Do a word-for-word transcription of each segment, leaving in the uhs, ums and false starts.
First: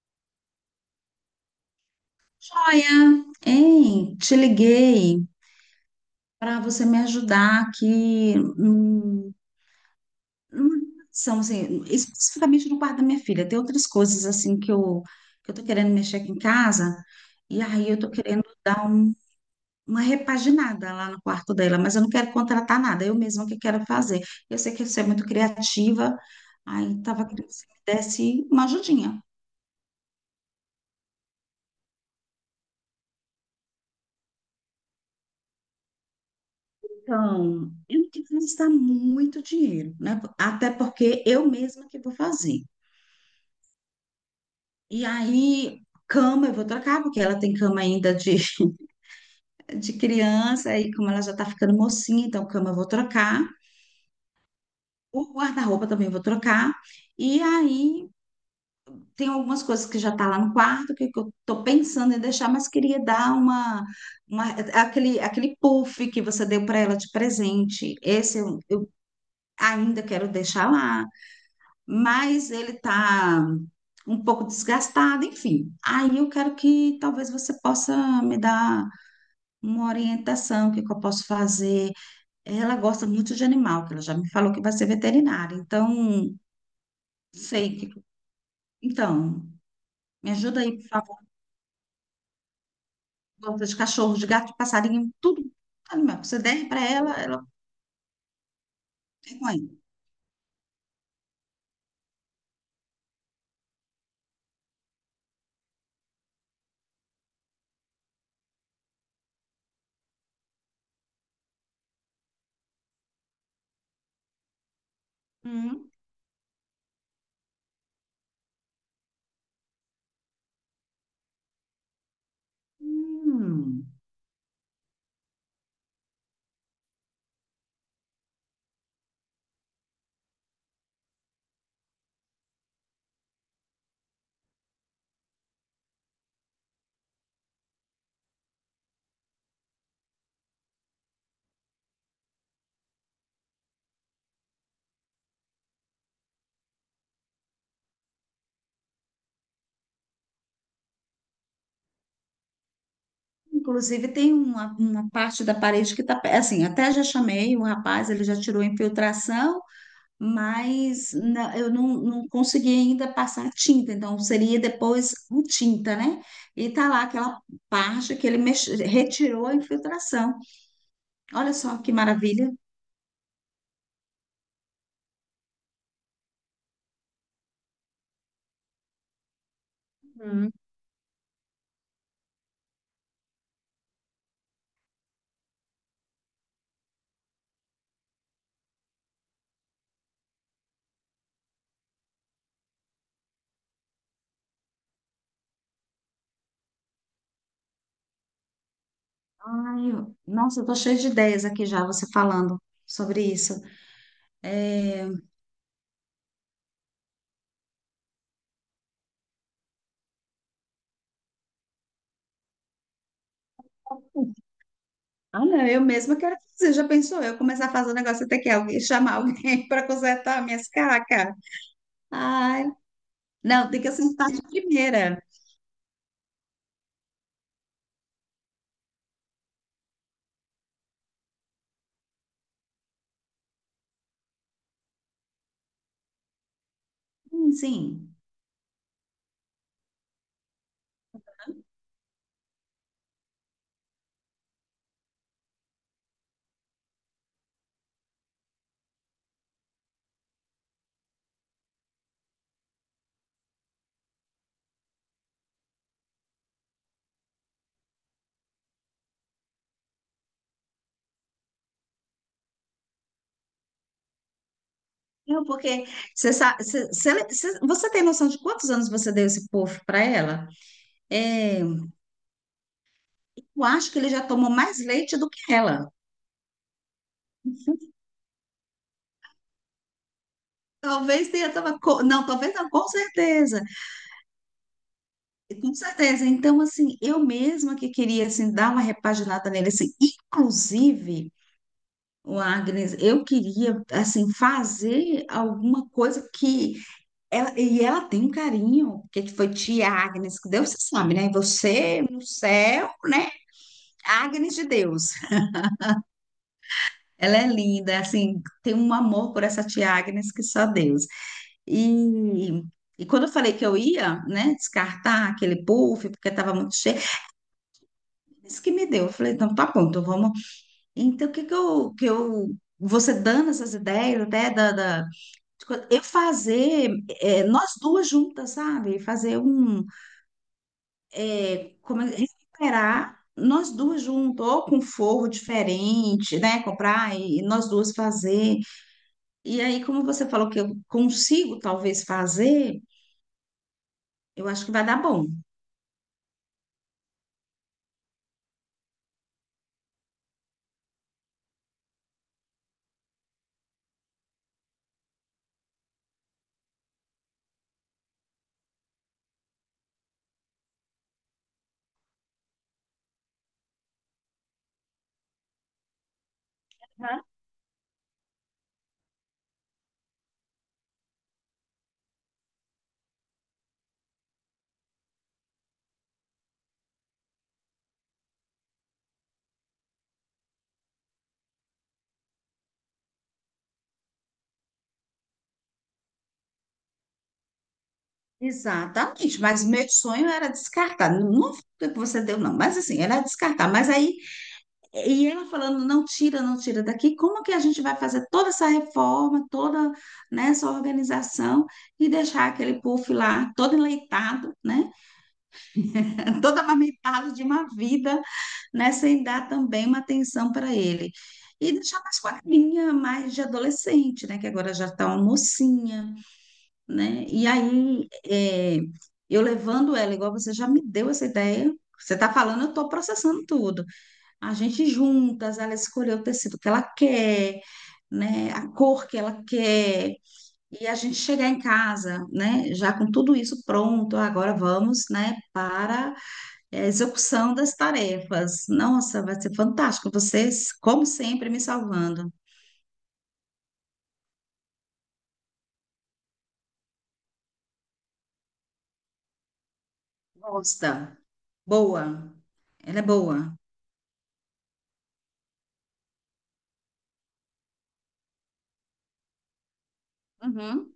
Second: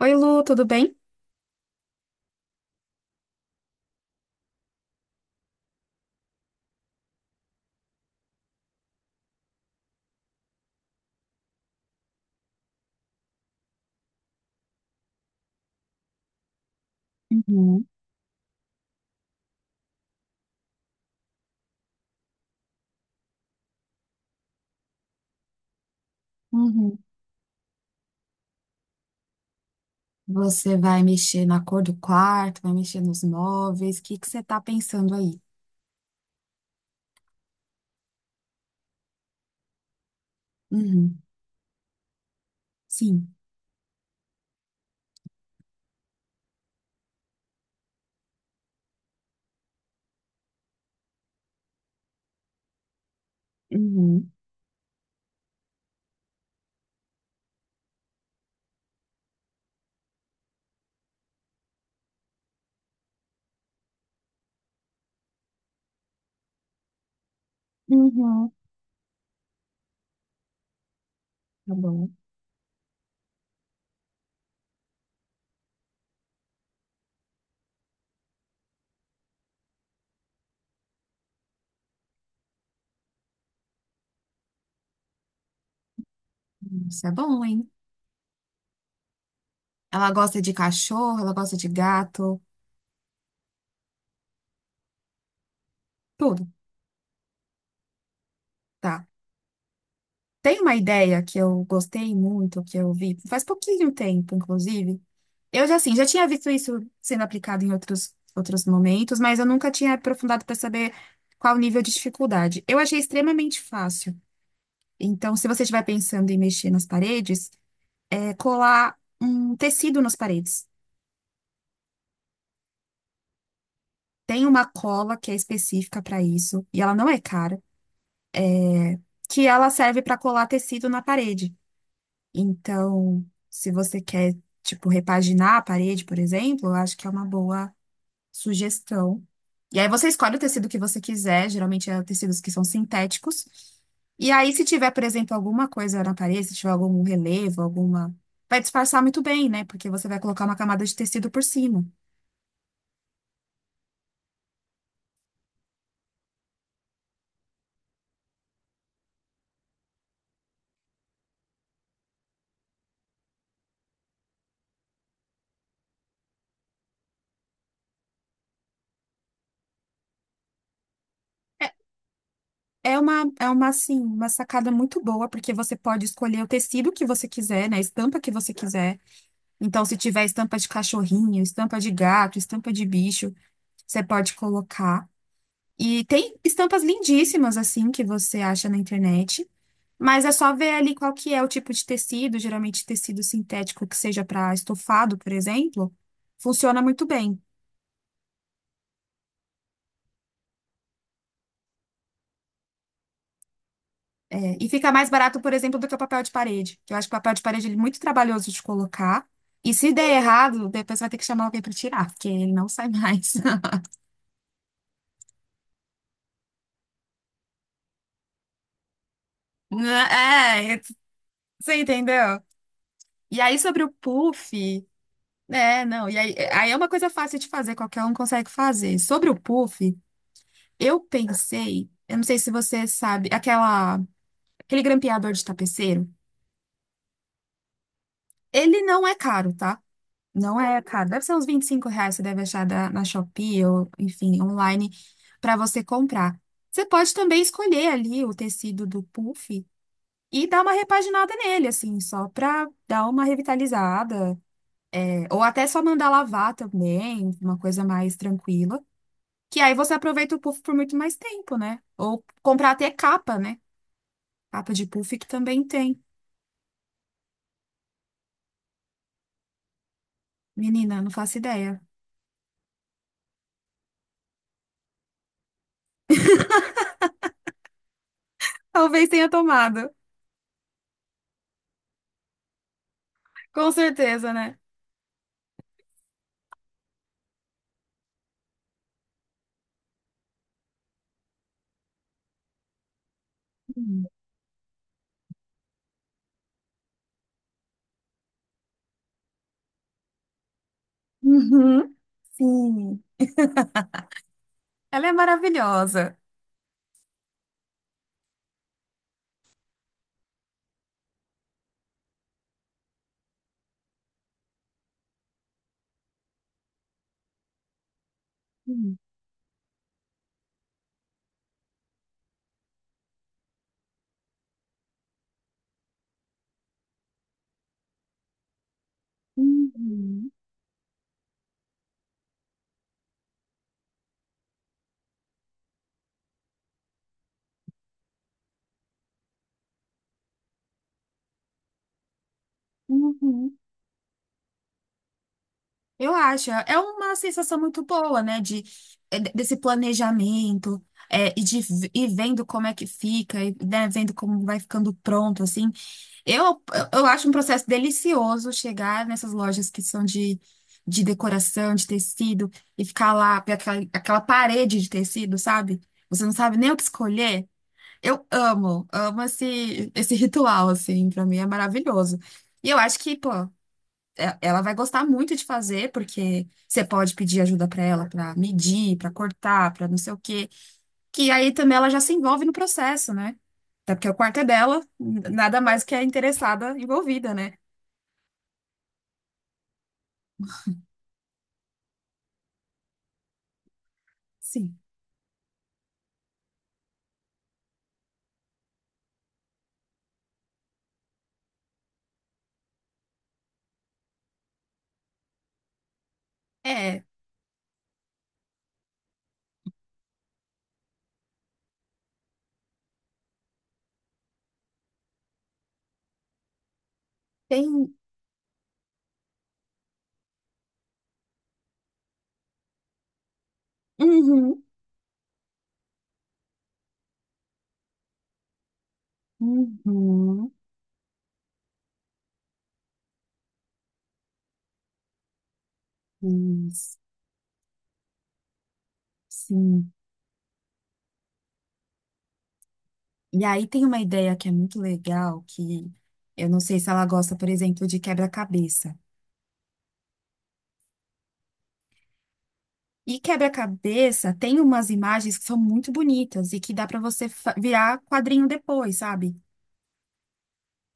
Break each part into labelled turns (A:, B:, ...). A: Oi, Lu, tudo bem?
B: Joia, hein? Te liguei para você me ajudar aqui hum, numa relação, assim, especificamente no quarto da minha filha. Tem outras coisas assim que eu que eu tô querendo mexer aqui em casa e
A: Uhum,
B: aí eu tô querendo dar um- uma repaginada lá no quarto dela, mas eu não quero contratar nada, eu mesma que quero fazer. Eu sei que você é muito criativa,
A: uhum.
B: aí tava querendo que você me desse uma ajudinha.
A: Você vai mexer na cor do quarto, vai mexer nos móveis, o que que você tá pensando aí?
B: Então, eu não quero gastar muito dinheiro, né? Até
A: Uhum,
B: porque eu mesma que vou fazer.
A: sim.
B: E aí, cama eu vou trocar, porque ela tem cama ainda de, de criança, e como ela já tá ficando mocinha, então cama eu vou trocar.
A: Uhum,
B: O guarda-roupa também eu vou trocar. E aí, tem algumas coisas que já tá lá no quarto, que, que eu tô pensando em deixar, mas queria dar uma, uma- aquele, aquele puff que você deu para ela de presente. Esse
A: uhum.
B: eu eu ainda quero deixar lá.
A: Tá bom.
B: Mas ele está um pouco desgastado, enfim. Aí eu quero que talvez você possa me dar uma orientação, o que que eu posso fazer. Ela gosta muito de animal, que ela já me falou que vai ser veterinária, então
A: Hum, Isso é bom, hein?
B: sei que. Então,
A: Ela
B: me
A: gosta de
B: ajuda aí, por
A: cachorro,
B: favor.
A: ela gosta de gato,
B: Gosta de cachorro, de gato, de passarinho, tudo. Animal que você
A: tudo,
B: der para ela, ela
A: tá.
B: é com ele.
A: Tem uma ideia que eu gostei muito, que eu vi faz pouquinho tempo, inclusive. Eu já, assim, já tinha visto isso sendo aplicado em outros, outros momentos, mas eu nunca tinha aprofundado para saber qual o nível de dificuldade. Eu achei extremamente fácil. Então, se você estiver
B: Hum.
A: pensando em mexer nas paredes, é colar um tecido nas paredes.
B: Hum.
A: Tem uma cola que é específica para isso, e ela não é cara, que ela serve para colar tecido na parede. Então, se você quer, tipo, repaginar a parede, por exemplo, eu acho que é uma boa sugestão. E aí você escolhe o tecido que você quiser, geralmente é tecidos que são sintéticos. E aí, se tiver, por exemplo, alguma coisa na parede, se tiver algum relevo, alguma. Vai disfarçar muito bem, né? Porque você vai colocar uma camada de tecido por cima.
B: Inclusive, tem uma, uma parte da parede que está. Assim, até já chamei o rapaz, ele já tirou a infiltração. Mas na- eu não, não consegui ainda passar a tinta, então seria depois a tinta, né? E tá lá aquela parte que ele mex- retirou a infiltração. Olha
A: É
B: só que maravilha.
A: é uma, é uma, assim, uma sacada muito boa, porque você pode escolher o tecido que você quiser, né? A estampa que você quiser. Então, se tiver estampa de cachorrinho, estampa de gato, estampa de bicho, você pode colocar. E tem estampas lindíssimas, assim, que você acha na internet. Mas é só ver ali qual que é o tipo de tecido, geralmente tecido sintético que seja para estofado, por exemplo, funciona muito bem.
B: Ai, eu- nossa, eu tô cheia de ideias aqui já, você falando sobre isso.
A: É, e fica
B: É.
A: mais barato, por exemplo, do que o papel de parede, que eu acho que o papel de parede ele é muito trabalhoso de colocar. E se der errado, depois vai ter que chamar alguém para tirar, porque ele não sai mais.
B: Ah, não, eu mesma quero fazer, já pensou? Eu começar a fazer um negócio até que alguém chamar alguém para consertar minhas
A: É,
B: cacas.
A: você entendeu?
B: Ai,
A: E aí
B: não, tem
A: sobre
B: que
A: o
B: acertar de
A: puff,
B: primeira.
A: é, não, e aí, aí é uma coisa fácil de fazer, qualquer um consegue fazer. Sobre o puff, eu pensei, eu não sei se você sabe, aquela. Aquele grampeador de tapeceiro,
B: Sim, sim.
A: ele não é caro, tá? Não é caro. Deve ser uns vinte e cinco reais, você deve achar da- na Shopee ou, enfim, online para você comprar. Você pode também escolher ali o tecido do puff e dar uma repaginada nele, assim, só para dar uma revitalizada. É, ou até só mandar lavar também, uma coisa mais tranquila. Que aí você aproveita o puff por muito mais tempo, né? Ou comprar até capa, né? Capa de puff que
B: Não,
A: também
B: porque
A: tem.
B: você, sa- você, você, você você tem noção de quantos anos você deu esse puff para ela?
A: Menina, não faço
B: É,
A: ideia.
B: eu acho que ele já tomou mais leite do que ela.
A: Talvez tenha tomado.
B: Talvez tenha tomado. co- Não, talvez não, com certeza.
A: Com certeza, né?
B: Com certeza. Então, assim, eu mesma que queria, assim, dar uma repaginada nele, assim, inclusive, o Agnes, eu queria,
A: Uhum.
B: assim, fazer alguma coisa que ela, e ela tem um carinho, porque que foi tia Agnes que deu, você sabe, né?
A: Uhum.
B: Você no céu,
A: Sim.
B: né? Agnes de
A: Ela
B: Deus.
A: é maravilhosa.
B: Ela é linda, assim, tem um amor por essa tia Agnes que só Deus. E, e quando eu falei que eu ia, né, descartar aquele puff, porque estava muito cheio, isso que me
A: Uhum.
B: deu. Eu falei, então tá bom, então vamos. Então, o que que eu, que eu. Você dando essas ideias, até da, da- de co- eu fazer, é, nós duas juntas, sabe? Fazer um.
A: Uhum.
B: É, como, é- recuperar nós duas juntas, ou com forro diferente, né? Comprar e e nós duas fazer. E aí, como você falou que eu consigo talvez fazer,
A: Uhum.
B: eu acho que vai dar bom.
A: Eu acho. É uma sensação muito boa, né? De, é, de- desse planejamento, é, e de v- e vendo como é que fica, e, né, vendo como vai ficando pronto, assim. Eu, eu acho um processo delicioso chegar nessas lojas que são de, de decoração, de tecido, e ficar lá, ver aquela, aquela parede de tecido, sabe? Você não sabe nem o que escolher. Eu amo, amo esse, esse ritual, assim, pra mim é maravilhoso. E eu acho que, pô, é- ela vai gostar muito de fazer, porque você pode pedir ajuda pra ela pra medir, pra cortar, pra não sei o quê. Que aí também ela já se envolve no processo, né? Até porque o quarto é dela, n- nada mais que a interessada envolvida, né?
B: Exatamente, mas meu sonho era descartar. Não não foi o que você deu, não, mas assim, era descartar. Mas aí,
A: Sim.
B: e ela falando, não tira, não tira daqui, como que a gente vai fazer toda essa reforma, toda, né, essa organização e deixar aquele puff lá todo enleitado, né, todo
A: É,
B: amamentado de uma vida né, sem dar também uma atenção para ele. E deixar mais com a linha mais de adolescente, né, que agora já está uma mocinha, né? E
A: tem.
B: aí, é, eu levando ela, igual você já me deu essa ideia, você está falando, eu estou processando tudo. A
A: Uhum,
B: gente juntas, ela escolheu o tecido que ela quer, né, a cor que ela quer,
A: uhum,
B: e a gente chegar em casa, né, já com tudo isso pronto, agora vamos, né, para é
A: isso,
B: execução das tarefas. Nossa, vai ser
A: sim.
B: fantástico. Vocês, como sempre, me salvando.
A: E aí tem uma ideia que é muito legal, que eu não sei se ela gosta, por exemplo, de quebra-cabeça.
B: Gosta. Boa. Ela é
A: E
B: boa.
A: quebra-cabeça tem umas imagens que são muito bonitas e que dá para você fa- virar quadrinho depois, sabe?
B: Uhum.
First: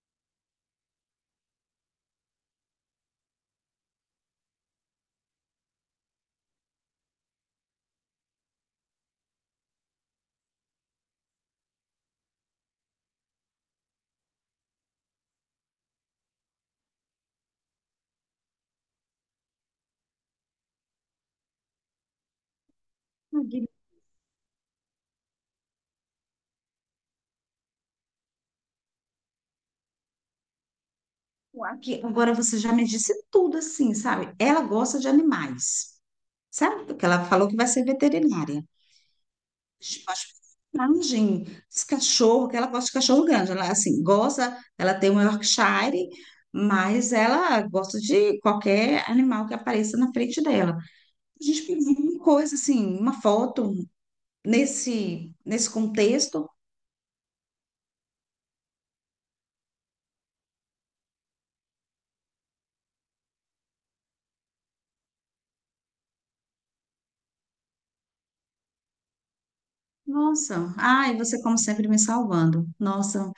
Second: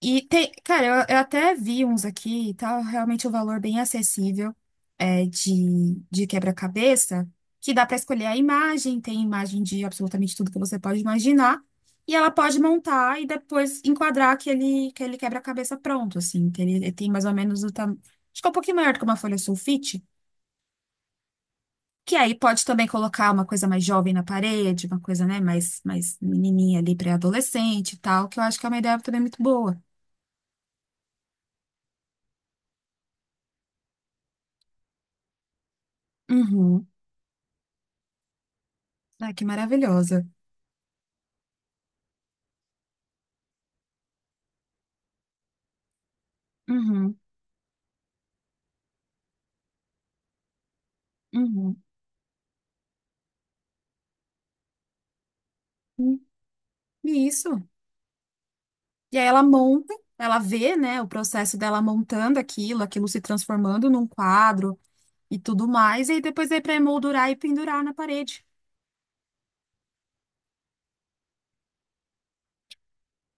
A: E tem, cara, eu, eu até vi uns aqui e tal, realmente o um valor bem acessível é, de, de quebra-cabeça, que dá para escolher a imagem, tem imagem de absolutamente tudo que você pode imaginar, e ela pode montar e depois enquadrar aquele, aquele quebra-cabeça pronto, assim, que ele, ele tem mais ou menos o tamanho. Acho que é um pouquinho maior do que uma folha sulfite, que aí pode também colocar uma coisa mais jovem na parede, uma coisa, né, mais, mais menininha ali, pré-adolescente e tal, que eu acho que é uma ideia também muito boa.
B: Aqui, agora você já me disse tudo assim, sabe? Ela gosta de animais, sabe?
A: Uhum.
B: Porque ela falou que vai ser veterinária.
A: Ah, que maravilhosa.
B: Mas imagem, esse cachorro, que ela gosta de cachorro grande. Ela, assim, gosta, ela tem um Yorkshire, mas
A: Uhum,
B: ela gosta de qualquer animal que apareça na frente dela. A gente
A: uhum.
B: pediu uma coisa assim, uma foto nesse nesse
A: Hum,
B: contexto.
A: e isso. E aí ela monta, ela vê, né, o processo dela montando aquilo, aquilo se transformando num quadro e tudo mais, e aí depois é para emoldurar e pendurar na parede.
B: Nossa, ai, você como sempre me salvando. Nossa,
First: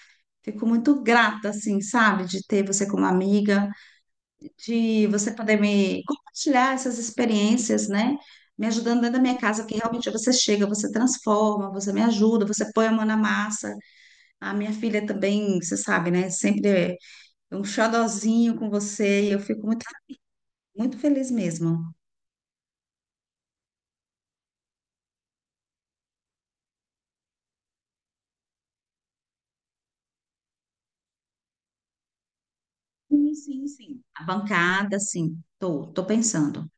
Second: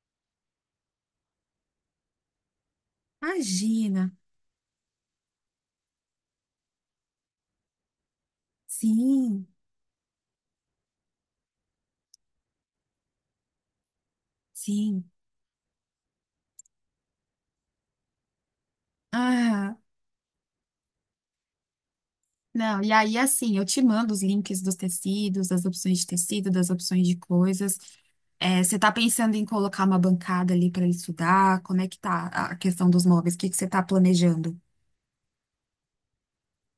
B: fico muito grata assim, sabe, de ter você como amiga,
A: Imagina.
B: de você poder me compartilhar essas experiências, né? Me ajudando dentro da minha
A: Sim,
B: casa, que realmente você chega, você transforma, você me ajuda, você põe a mão na massa. A minha
A: sim.
B: filha também, você sabe, né? Sempre é um xodozinho com você e eu fico
A: Ah,
B: muito, muito feliz mesmo.
A: não. E aí, assim, eu te mando os links dos tecidos, das opções de tecido, das opções de coisas. É, você tá pensando em colocar uma bancada ali para ele estudar? Como é que tá a questão dos móveis?
B: Sim,
A: O que que você
B: sim,
A: tá
B: sim. A
A: planejando?
B: bancada, sim. Tô, tô pensando.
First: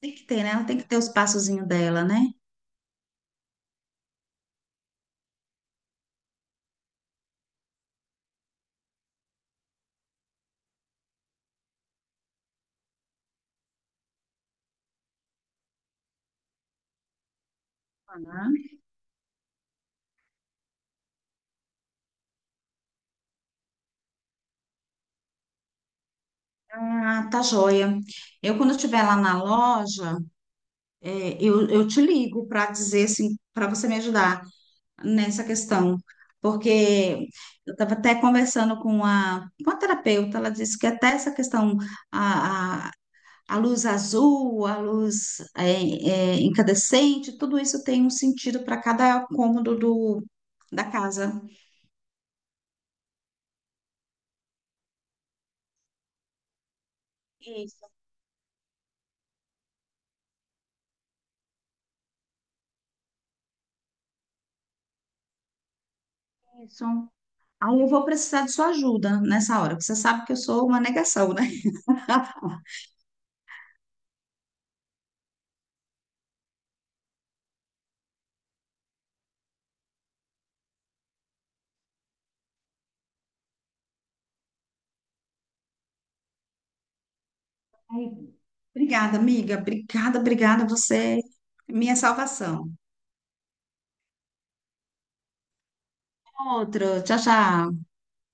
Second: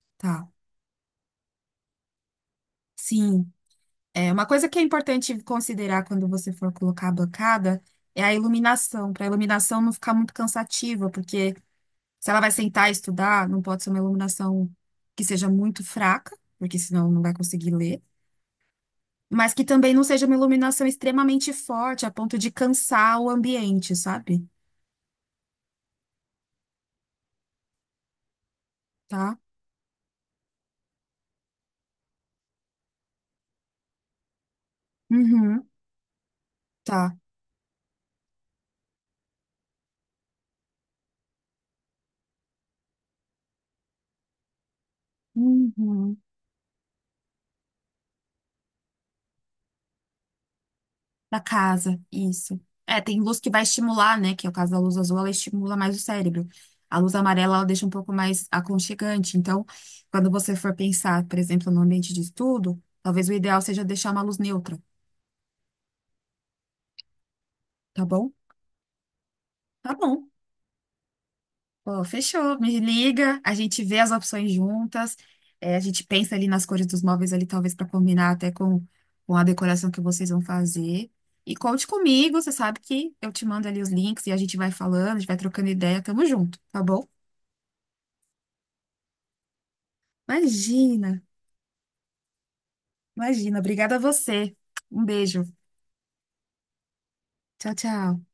B: Tem que ter,
A: Tá.
B: né? Ela tem que ter os passozinhos dela, né?
A: Sim, é uma coisa que é importante considerar quando você for colocar a bancada é a iluminação, para a iluminação não ficar muito cansativa, porque se ela vai sentar e estudar, não pode ser uma iluminação que seja muito fraca, porque senão não vai conseguir ler, mas que também não seja uma iluminação extremamente forte, a ponto de cansar o ambiente, sabe?
B: Ah, tá joia. Eu, quando eu estiver lá
A: Tá?
B: na loja, é, eu, eu te ligo para dizer assim, para você me ajudar nessa
A: Uhum,
B: questão.
A: tá.
B: Porque eu estava até conversando com a, com a terapeuta, ela disse que até essa questão, a a luz azul, a luz é,
A: Uhum.
B: é, incandescente, tudo isso tem um sentido para cada cômodo do, da
A: Da
B: casa.
A: casa, isso. É, tem luz que vai estimular, né? Que é o caso da luz azul, ela estimula mais o cérebro. A luz amarela, ela deixa um
B: Isso,
A: pouco mais aconchegante. Então, quando você for pensar, por exemplo, no ambiente de estudo, talvez o ideal seja deixar uma luz neutra,
B: isso. Aí eu vou
A: tá bom?
B: precisar de sua ajuda nessa hora, porque
A: Tá
B: você sabe
A: bom.
B: que eu sou uma negação, né?
A: Pô, fechou, me liga, a gente vê as opções juntas, é, a gente pensa ali nas cores dos móveis ali, talvez para combinar até com, com a decoração que vocês vão fazer. E conte comigo, você sabe que eu te mando ali os links e a gente vai falando, a gente vai trocando ideia, tamo junto, tá bom?
B: Ai, Obrigada, amiga. Obrigada, obrigada. Você
A: Imagina,
B: é minha salvação.
A: imagina, obrigada a você. Um beijo,
B: Outro. Tchau,
A: tchau,
B: tchau.
A: tchau.